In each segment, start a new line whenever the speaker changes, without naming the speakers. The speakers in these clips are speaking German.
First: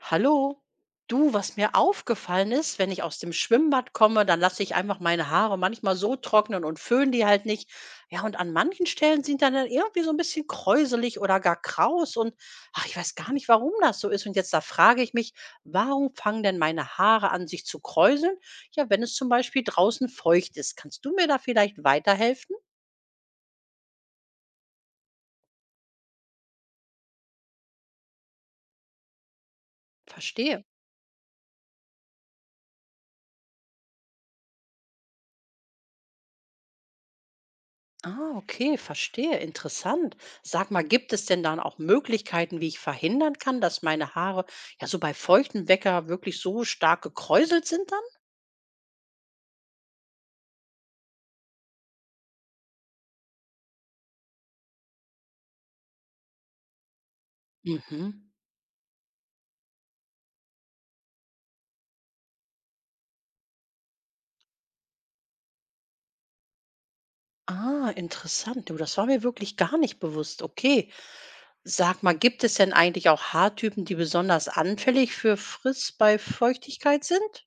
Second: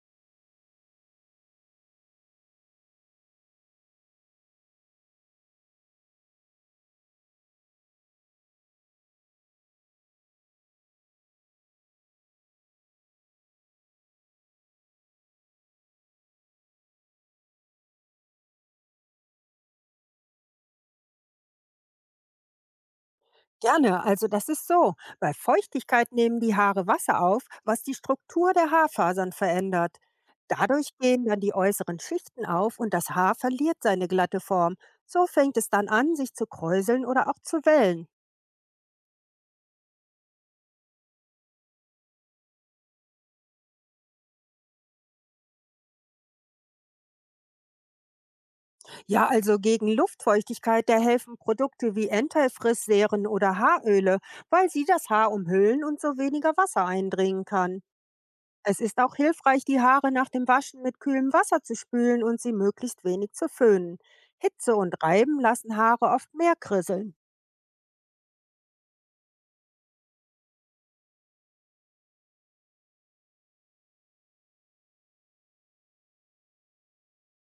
Hallo, du, was mir aufgefallen ist, wenn ich aus dem Schwimmbad komme, dann lasse ich einfach meine Haare manchmal so trocknen und föhne die halt nicht. Ja, und an manchen Stellen sind dann irgendwie so ein bisschen kräuselig oder gar kraus und ach, ich weiß gar nicht, warum das so ist. Und jetzt da frage ich mich, warum fangen denn meine Haare an, sich zu kräuseln? Ja, wenn es zum Beispiel draußen feucht ist. Kannst du mir da vielleicht weiterhelfen?
Gerne, also das ist so. Bei Feuchtigkeit nehmen die Haare Wasser auf, was die Struktur der Haarfasern verändert.
Verstehe.
Dadurch gehen dann die äußeren Schichten auf und das Haar verliert seine glatte Form. So fängt es dann an, sich zu kräuseln oder auch zu wellen.
Ah, okay, verstehe. Interessant. Sag mal, gibt es denn dann auch Möglichkeiten, wie ich verhindern kann, dass meine Haare ja so bei feuchtem Wecker wirklich so stark gekräuselt sind dann?
Ja, also gegen Luftfeuchtigkeit, da helfen Produkte wie Enteifrissserien oder Haaröle, weil sie das Haar umhüllen und so weniger Wasser eindringen kann.
Mhm.
Es ist auch hilfreich, die Haare nach dem Waschen mit kühlem Wasser zu spülen und sie möglichst wenig zu föhnen. Hitze und Reiben lassen Haare oft mehr krisseln.
Ah, interessant. Du, das war mir wirklich gar nicht bewusst. Okay. Sag mal, gibt es denn eigentlich auch Haartypen, die besonders anfällig für Friss bei Feuchtigkeit sind?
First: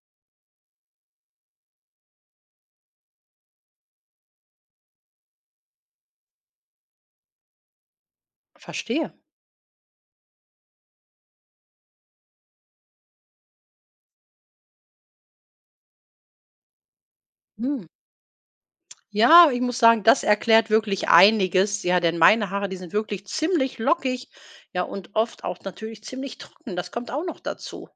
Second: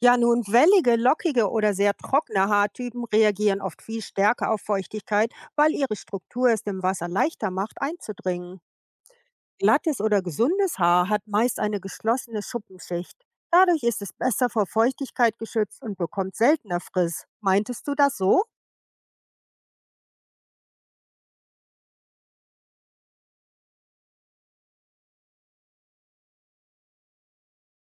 Ja, nun wellige, lockige oder sehr trockene Haartypen reagieren oft viel stärker auf Feuchtigkeit, weil ihre Struktur es dem Wasser leichter macht, einzudringen.
Verstehe.
Glattes oder gesundes Haar hat meist eine geschlossene Schuppenschicht. Dadurch ist es besser vor Feuchtigkeit geschützt und bekommt seltener Friss.
Hm.
Meintest du das so?
Ja, ich muss sagen, das erklärt wirklich einiges. Ja, denn meine Haare, die sind wirklich ziemlich lockig. Ja, und oft auch natürlich ziemlich trocken. Das kommt auch noch dazu.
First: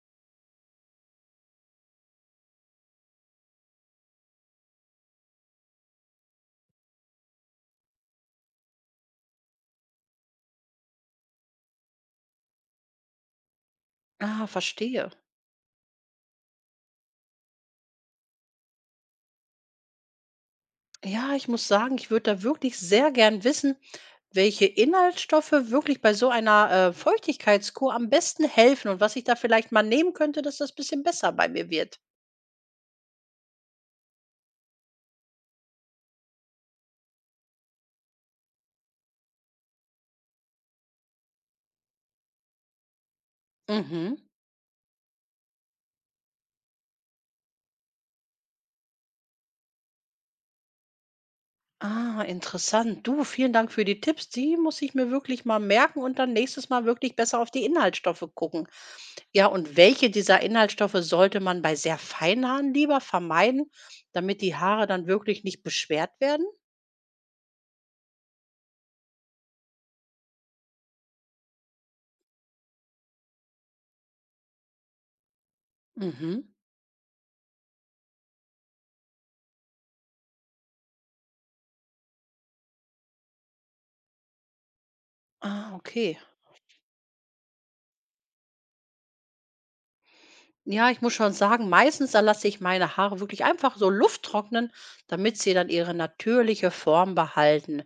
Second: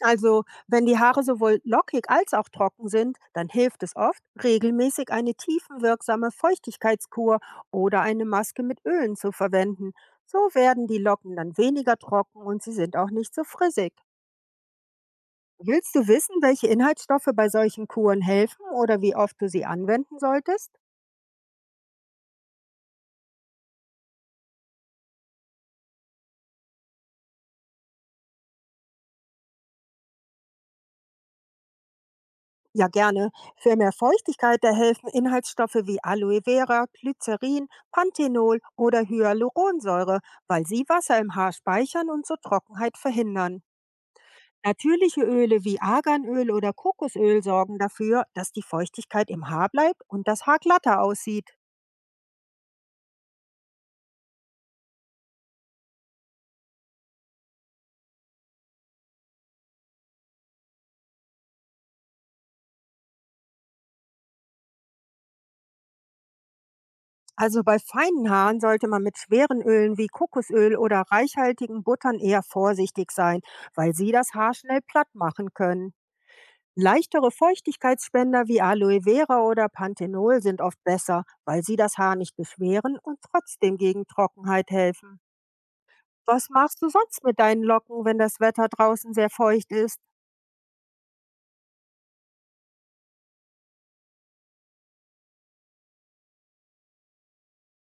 Also, wenn die Haare sowohl lockig als auch trocken sind, dann hilft es oft, regelmäßig eine tiefenwirksame Feuchtigkeitskur oder eine Maske mit Ölen zu verwenden. So werden die Locken dann weniger trocken und sie sind auch nicht so frissig.
Ah, verstehe.
Willst du wissen, welche Inhaltsstoffe bei solchen Kuren helfen oder wie oft du sie anwenden solltest?
Ja, ich muss sagen, ich würde da wirklich sehr gern wissen, welche Inhaltsstoffe wirklich bei so einer Feuchtigkeitskur am besten helfen und was ich da vielleicht mal nehmen könnte, dass das bisschen besser bei mir wird.
Ja, gerne. Für mehr Feuchtigkeit, da helfen Inhaltsstoffe wie Aloe Vera, Glycerin, Panthenol oder Hyaluronsäure, weil sie Wasser im Haar speichern und so Trockenheit verhindern.
Mhm.
Natürliche Öle wie Arganöl oder Kokosöl sorgen dafür, dass die Feuchtigkeit im Haar bleibt und das Haar glatter aussieht.
Ah, interessant. Du, vielen Dank für die Tipps. Die muss ich mir wirklich mal merken und dann nächstes Mal wirklich besser auf die Inhaltsstoffe gucken. Ja, und welche dieser Inhaltsstoffe sollte man bei sehr feinen Haaren lieber vermeiden, damit die Haare dann wirklich nicht beschwert werden?
Also bei feinen Haaren sollte man mit schweren Ölen wie Kokosöl oder reichhaltigen Buttern eher vorsichtig sein, weil sie das Haar schnell platt machen können.
Mhm.
Leichtere Feuchtigkeitsspender wie Aloe Vera oder Panthenol sind oft besser, weil sie das Haar nicht beschweren und trotzdem gegen Trockenheit helfen.
Ah, okay.
Was machst du sonst mit deinen Locken, wenn das Wetter draußen sehr feucht ist?
Ja, ich muss schon sagen, meistens da lasse ich meine Haare wirklich einfach so lufttrocknen, damit sie dann ihre natürliche Form behalten.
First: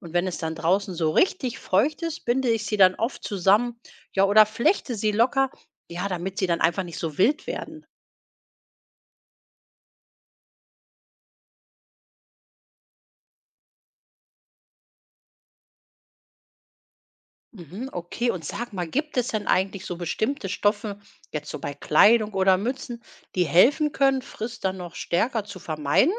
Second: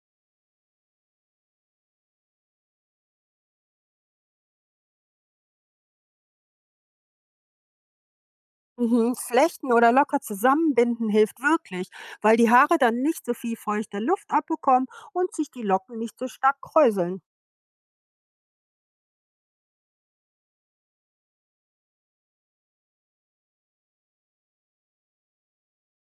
Und wenn es dann draußen so richtig feucht ist, binde ich sie dann oft zusammen, ja, oder flechte sie locker, ja, damit sie dann einfach nicht so wild werden.
Mhm, Flechten oder locker zusammenbinden hilft wirklich, weil die Haare dann nicht so viel feuchte Luft abbekommen und sich die Locken nicht so stark kräuseln.
Mhm, okay. Und sag mal, gibt es denn eigentlich so bestimmte Stoffe, jetzt so bei Kleidung oder Mützen, die helfen können, Frist dann noch stärker zu vermeiden?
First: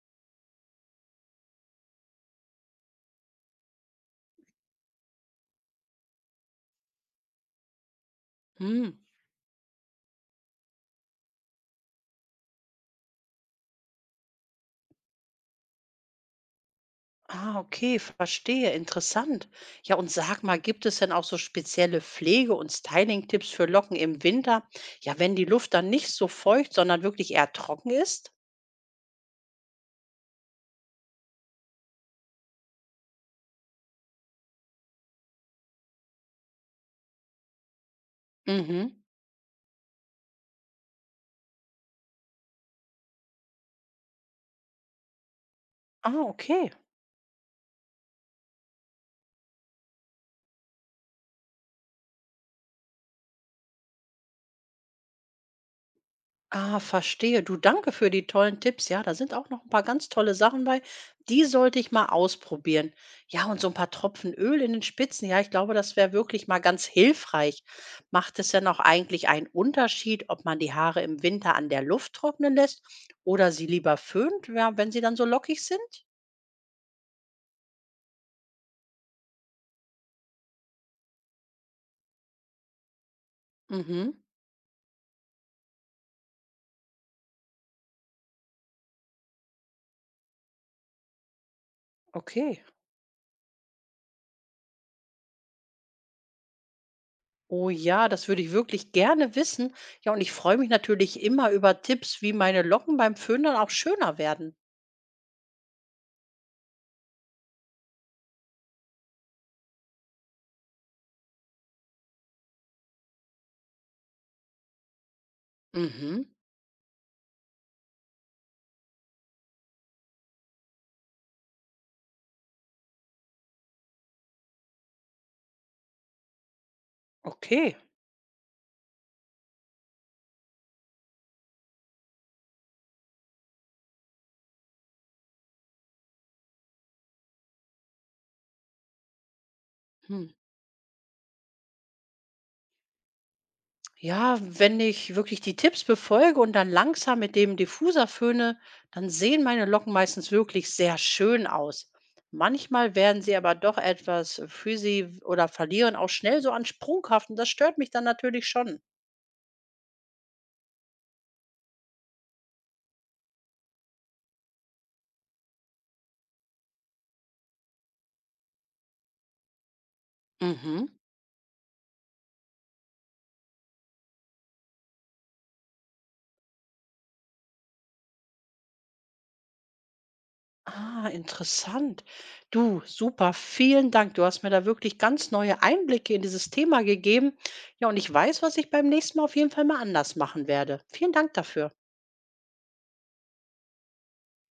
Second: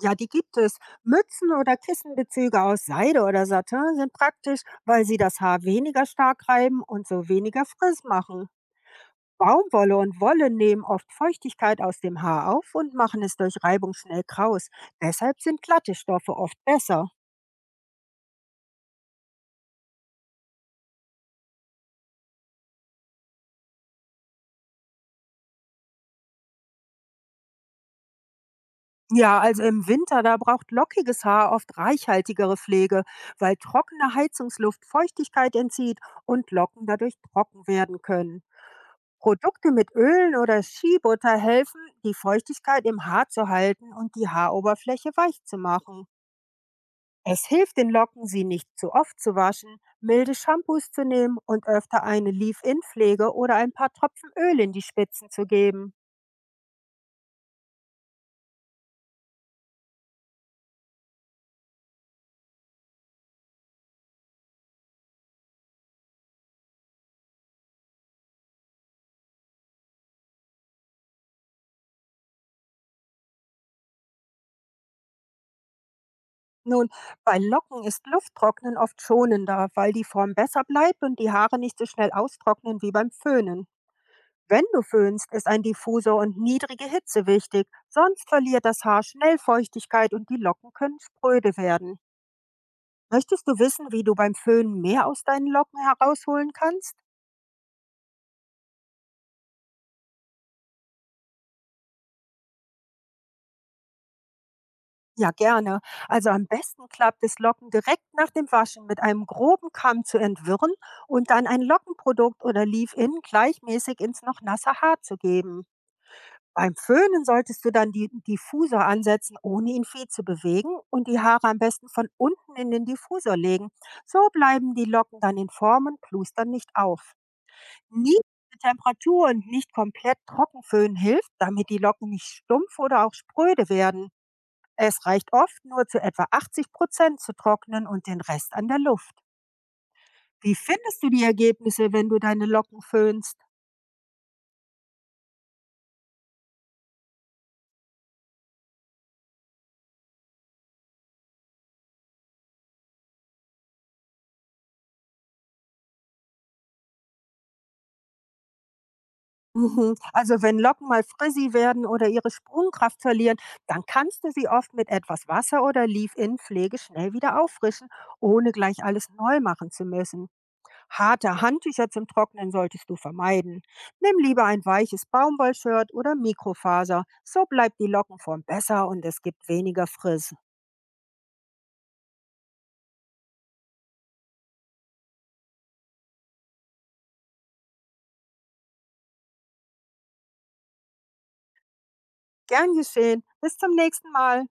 Ja, die gibt es. Mützen oder Kissenbezüge aus Seide oder Satin sind praktisch, weil sie das Haar weniger stark reiben und so weniger Frizz machen.
Hm.
Baumwolle und Wolle nehmen oft Feuchtigkeit aus dem Haar auf und machen es durch Reibung schnell kraus. Deshalb sind glatte Stoffe oft besser.
Ah, okay, verstehe. Interessant. Ja, und sag mal, gibt es denn auch so spezielle Pflege- und Styling-Tipps für Locken im Winter? Ja, wenn die Luft dann nicht so feucht, sondern wirklich eher trocken ist?
Ja, also im Winter, da braucht lockiges Haar oft reichhaltigere Pflege, weil trockene Heizungsluft Feuchtigkeit entzieht und Locken dadurch trocken werden können.
Mhm.
Produkte mit Ölen oder Skibutter helfen, die Feuchtigkeit im Haar zu halten und die Haaroberfläche weich zu machen.
Ah, okay.
Es hilft den Locken, sie nicht zu oft zu waschen, milde Shampoos zu nehmen und öfter eine Leave-In-Pflege oder ein paar Tropfen Öl in die Spitzen zu geben.
Ah, verstehe. Du, danke für die tollen Tipps. Ja, da sind auch noch ein paar ganz tolle Sachen bei. Die sollte ich mal ausprobieren. Ja, und so ein paar Tropfen Öl in den Spitzen. Ja, ich glaube, das wäre wirklich mal ganz hilfreich. Macht es denn auch eigentlich einen Unterschied, ob man die Haare im Winter an der Luft trocknen lässt oder sie lieber föhnt, ja, wenn sie dann so lockig sind?
Nun, bei Locken ist Lufttrocknen oft schonender, weil die Form besser bleibt und die Haare nicht so schnell austrocknen wie beim Föhnen.
Mhm,
Wenn du föhnst, ist ein Diffusor und niedrige Hitze wichtig, sonst verliert das Haar schnell Feuchtigkeit und die Locken können spröde werden.
okay.
Möchtest du wissen, wie du beim Föhnen mehr aus deinen Locken herausholen kannst?
Oh ja, das würde ich wirklich gerne wissen. Ja, und ich freue mich natürlich immer über Tipps, wie meine Locken beim Föhn dann auch schöner werden.
Ja, gerne. Also am besten klappt es, Locken direkt nach dem Waschen mit einem groben Kamm zu entwirren und dann ein Lockenprodukt oder Leave-In gleichmäßig ins noch nasse Haar zu geben.
Mhm,
Beim Föhnen solltest du dann den Diffusor ansetzen, ohne ihn viel zu bewegen und die Haare am besten von unten in den Diffusor legen. So bleiben die Locken dann in Form und plustern nicht auf.
okay.
Niedrige Temperatur und nicht komplett trocken föhnen hilft, damit die Locken nicht stumpf oder auch spröde werden. Es reicht oft nur zu etwa 80% zu trocknen und den Rest an der Luft.
Hm.
Wie findest du die Ergebnisse, wenn du deine Locken föhnst?
Ja, wenn ich wirklich die Tipps befolge und dann langsam mit dem Diffuser föhne, dann sehen meine Locken meistens wirklich sehr schön aus. Manchmal werden sie aber doch etwas frizzy oder verlieren auch schnell so an Sprunghaft und das stört mich dann natürlich schon.
Mhm. Also wenn Locken mal frizzy werden oder ihre Sprungkraft verlieren, dann kannst du sie oft mit etwas Wasser oder Leave-In-Pflege schnell wieder auffrischen, ohne gleich alles neu machen zu müssen.
Mhm.
Harte Handtücher zum Trocknen solltest du vermeiden. Nimm lieber ein weiches Baumwollshirt oder Mikrofaser. So bleibt die Lockenform besser und es gibt weniger Frizz.
Ah, interessant. Du, super, vielen Dank. Du hast mir da wirklich ganz neue Einblicke in dieses Thema gegeben. Ja, und ich weiß, was ich beim nächsten Mal auf jeden Fall mal anders machen werde. Vielen Dank dafür.
Gern geschehen. Bis zum nächsten Mal.